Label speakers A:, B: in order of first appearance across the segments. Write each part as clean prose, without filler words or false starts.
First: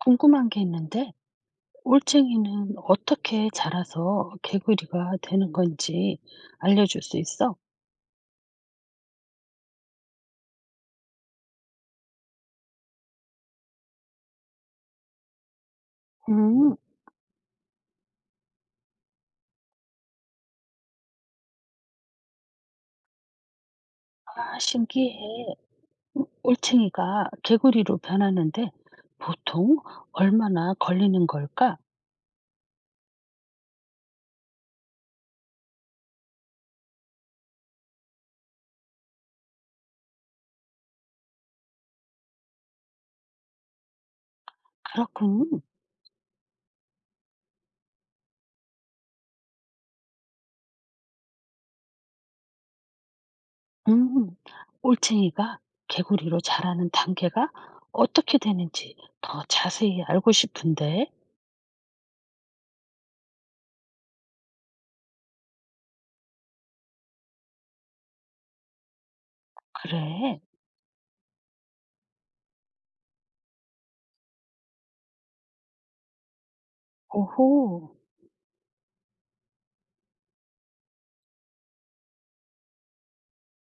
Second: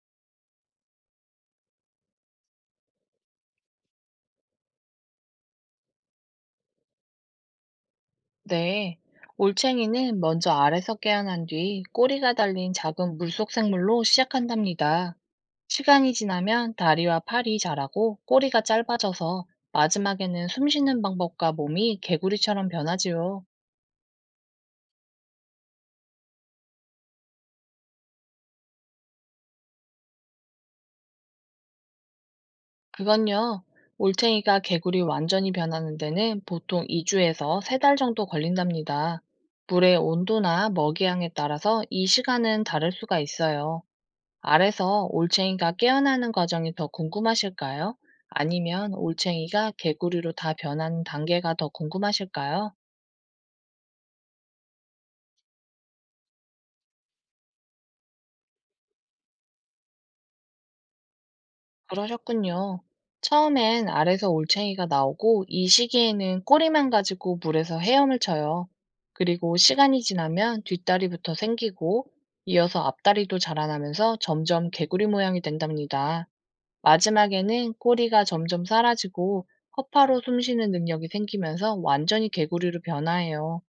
A: 궁금한 게 있는데, 올챙이는 어떻게 자라서 개구리가 되는 건지 알려줄 수 있어?
B: 네. 올챙이는 먼저 알에서 깨어난 뒤 꼬리가 달린 작은 물속 생물로 시작한답니다. 시간이 지나면
A: 음,
B: 다리와 팔이 자라고 꼬리가 짧아져서 마지막에는 숨 쉬는 방법과 몸이 개구리처럼 변하지요.
A: 아, 신기해. 올챙이가 개구리로 변하는데 보통 얼마나 걸리는 걸까?
B: 그건요, 올챙이가 개구리 완전히 변하는 데는 보통 2주에서 3달 정도 걸린답니다. 물의 온도나 먹이 양에 따라서 이 시간은 다를 수가 있어요. 알에서
A: 그렇군.
B: 올챙이가 깨어나는 과정이 더 궁금하실까요? 아니면 올챙이가 개구리로 다 변하는 단계가 더 궁금하실까요?
A: 음, 올챙이가 개구리로 자라는 단계가 어떻게 되는지 더 자세히 알고 싶은데.
B: 그러셨군요. 처음엔 알에서 올챙이가 나오고 이 시기에는 꼬리만 가지고 물에서 헤엄을 쳐요. 그리고 시간이
A: 그래.
B: 지나면 뒷다리부터 생기고 이어서 앞다리도 자라나면서 점점 개구리 모양이 된답니다. 마지막에는
A: 오호.
B: 꼬리가 점점 사라지고 허파로 숨쉬는 능력이 생기면서 완전히 개구리로 변화해요.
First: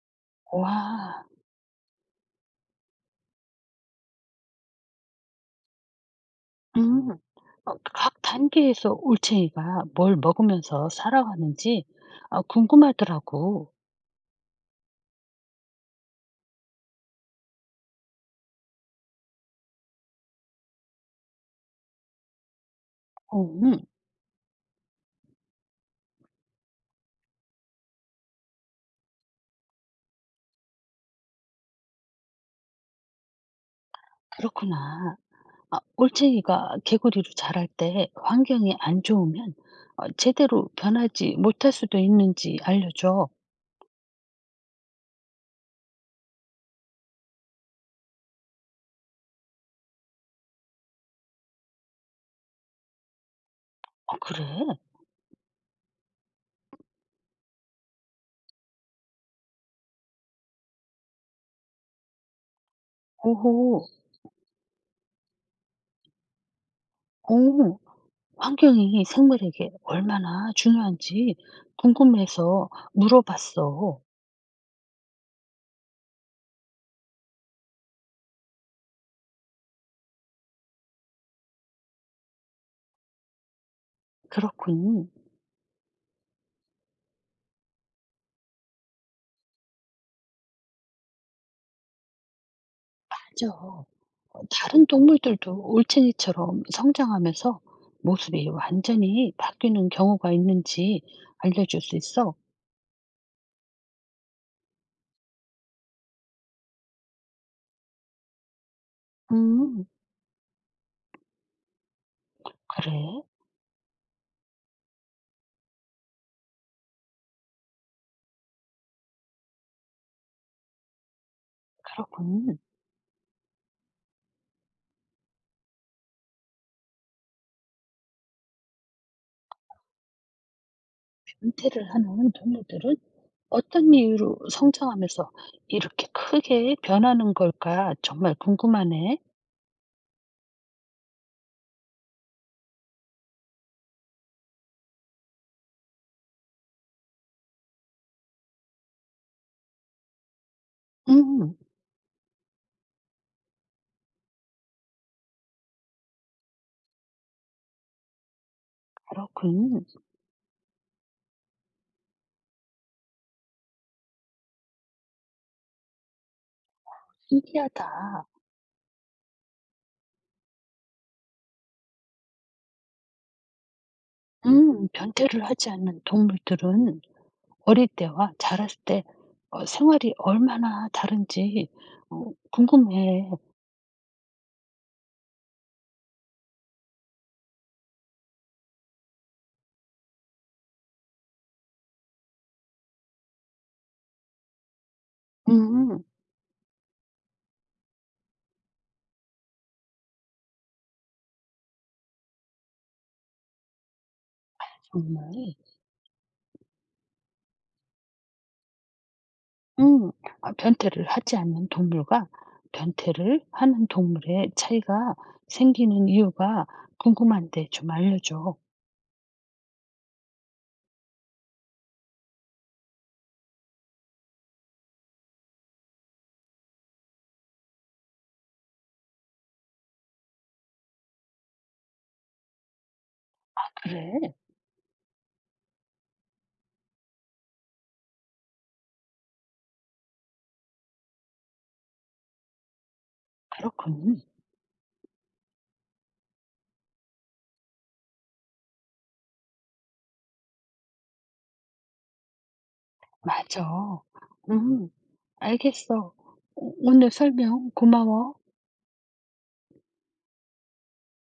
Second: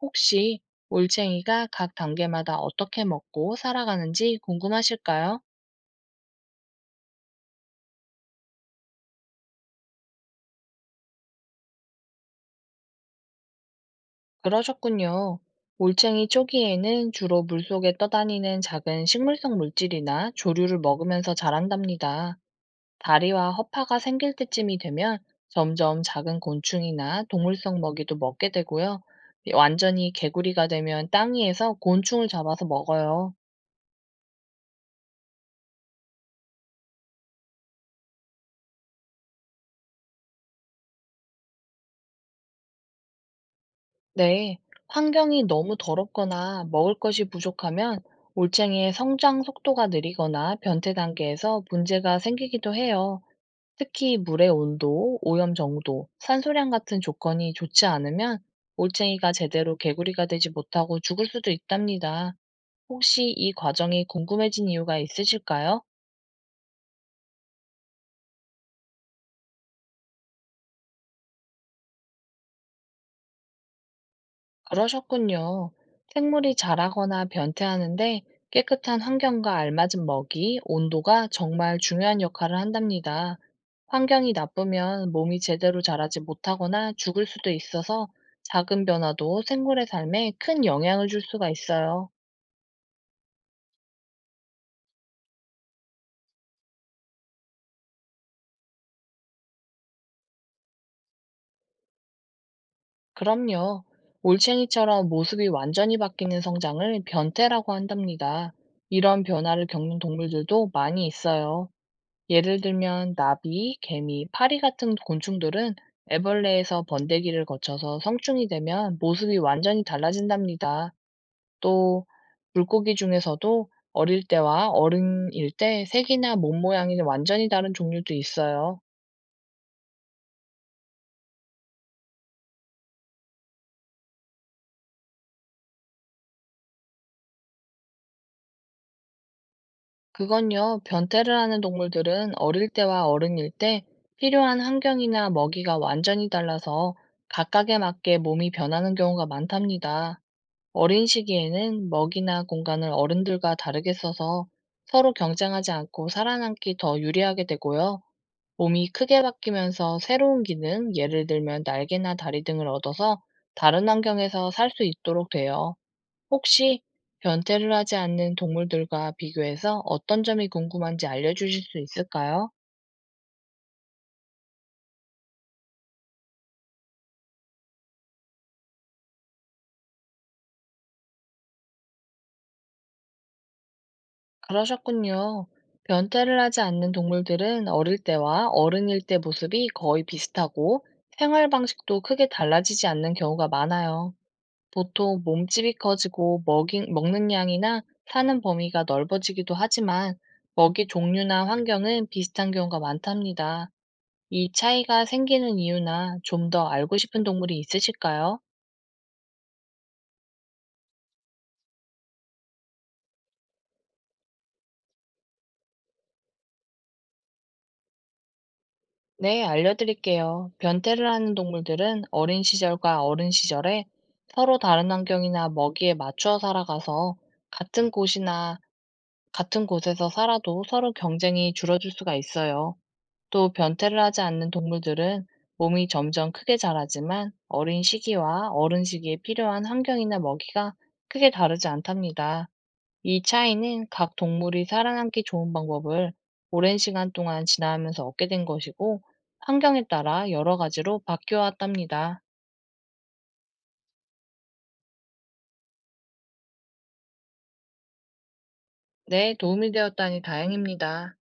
B: 혹시
A: 와.
B: 올챙이가 각 단계마다 어떻게 먹고 살아가는지 궁금하실까요?
A: 음. 각 단계에서 올챙이가 뭘 먹으면서 살아가는지 궁금하더라고.
B: 그러셨군요. 올챙이 초기에는 주로 물속에 떠다니는 작은 식물성 물질이나 조류를 먹으면서 자란답니다.
A: 어,
B: 다리와
A: 음
B: 허파가 생길 때쯤이 되면 점점 작은 곤충이나 동물성 먹이도 먹게 되고요. 완전히 개구리가 되면 땅 위에서 곤충을 잡아서 먹어요.
A: 그렇구나. 올챙이가 개구리로 자랄 때 환경이 안 좋으면 제대로 변하지 못할 수도 있는지 알려줘.
B: 네, 환경이 너무 더럽거나 먹을 것이 부족하면 올챙이의 성장 속도가 느리거나 변태 단계에서 문제가 생기기도 해요.
A: 어,
B: 특히
A: 그래?
B: 물의 온도, 오염 정도, 산소량 같은 조건이 좋지 않으면 올챙이가 제대로 개구리가 되지 못하고 죽을 수도 있답니다. 혹시 이
A: 오호.
B: 과정이 궁금해진 이유가 있으실까요?
A: 오. 환경이 생물에게 얼마나 중요한지 궁금해서 물어봤어.
B: 그러셨군요. 생물이 자라거나 변태하는데 깨끗한 환경과 알맞은 먹이, 온도가 정말 중요한 역할을 한답니다. 환경이
A: 그렇군.
B: 나쁘면 몸이 제대로 자라지 못하거나 죽을 수도 있어서 작은 변화도 생물의 삶에 큰 영향을 줄 수가 있어요.
A: 맞아. 다른 동물들도 올챙이처럼 성장하면서 모습이 완전히 바뀌는 경우가 있는지 알려줄 수 있어?
B: 그럼요. 올챙이처럼 모습이 완전히 바뀌는 성장을 변태라고 한답니다. 이런 변화를
A: 음,
B: 겪는 동물들도 많이 있어요. 예를 들면
A: 그래,
B: 나비, 개미, 파리 같은 곤충들은 애벌레에서 번데기를 거쳐서 성충이 되면 모습이 완전히 달라진답니다. 또
A: 그렇군.
B: 물고기 중에서도 어릴 때와 어른일 때 색이나 몸 모양이 완전히 다른 종류도 있어요.
A: 변태를 하는 동물들은 어떤 이유로 성장하면서 이렇게 크게 변하는 걸까? 정말 궁금하네.
B: 그건요, 변태를 하는 동물들은 어릴 때와 어른일 때 필요한 환경이나 먹이가 완전히 달라서 각각에 맞게 몸이 변하는 경우가 많답니다. 어린
A: 음,
B: 시기에는 먹이나 공간을 어른들과 다르게 써서 서로 경쟁하지 않고 살아남기 더 유리하게 되고요. 몸이 크게
A: 그렇군.
B: 바뀌면서 새로운 기능, 예를 들면 날개나 다리 등을 얻어서 다른 환경에서 살 수 있도록 돼요. 혹시 변태를 하지
A: 신기하다.
B: 않는 동물들과 비교해서 어떤 점이 궁금한지 알려주실 수 있을까요?
A: 변태를 하지 않는 동물들은 어릴 때와 자랐을 때 생활이 얼마나 다른지 궁금해.
B: 그러셨군요. 변태를 하지 않는 동물들은 어릴 때와 어른일 때 모습이 거의 비슷하고 생활 방식도 크게 달라지지 않는 경우가 많아요. 보통 몸집이
A: 음.
B: 커지고 먹이, 먹는 양이나 사는 범위가 넓어지기도 하지만 먹이 종류나 환경은 비슷한 경우가 많답니다. 이 차이가
A: 정말?
B: 생기는 이유나 좀 더 알고 싶은 동물이 있으실까요?
A: 음. 변태를 하지 않는 동물과 변태를 하는 동물의 차이가 생기는 이유가 궁금한데 좀 알려줘.
B: 네, 알려드릴게요. 변태를 하는 동물들은 어린 시절과 어른 시절에 서로 다른 환경이나 먹이에 맞추어 살아가서 같은 곳이나 같은 곳에서 살아도 서로 경쟁이 줄어들 수가 있어요. 또 변태를 하지
A: 그래?
B: 않는 동물들은 몸이 점점 크게 자라지만 어린 시기와 어른 시기에 필요한 환경이나 먹이가 크게 다르지 않답니다. 이 차이는 각
A: 그렇군.
B: 동물이 살아남기 좋은 방법을 오랜 시간 동안 지나하면서 얻게 된 것이고, 환경에 따라 여러 가지로 바뀌어 왔답니다.
A: 맞아. 음. 알겠어. 오 오늘 설명 고마워.
B: 네, 도움이 되었다니 다행입니다.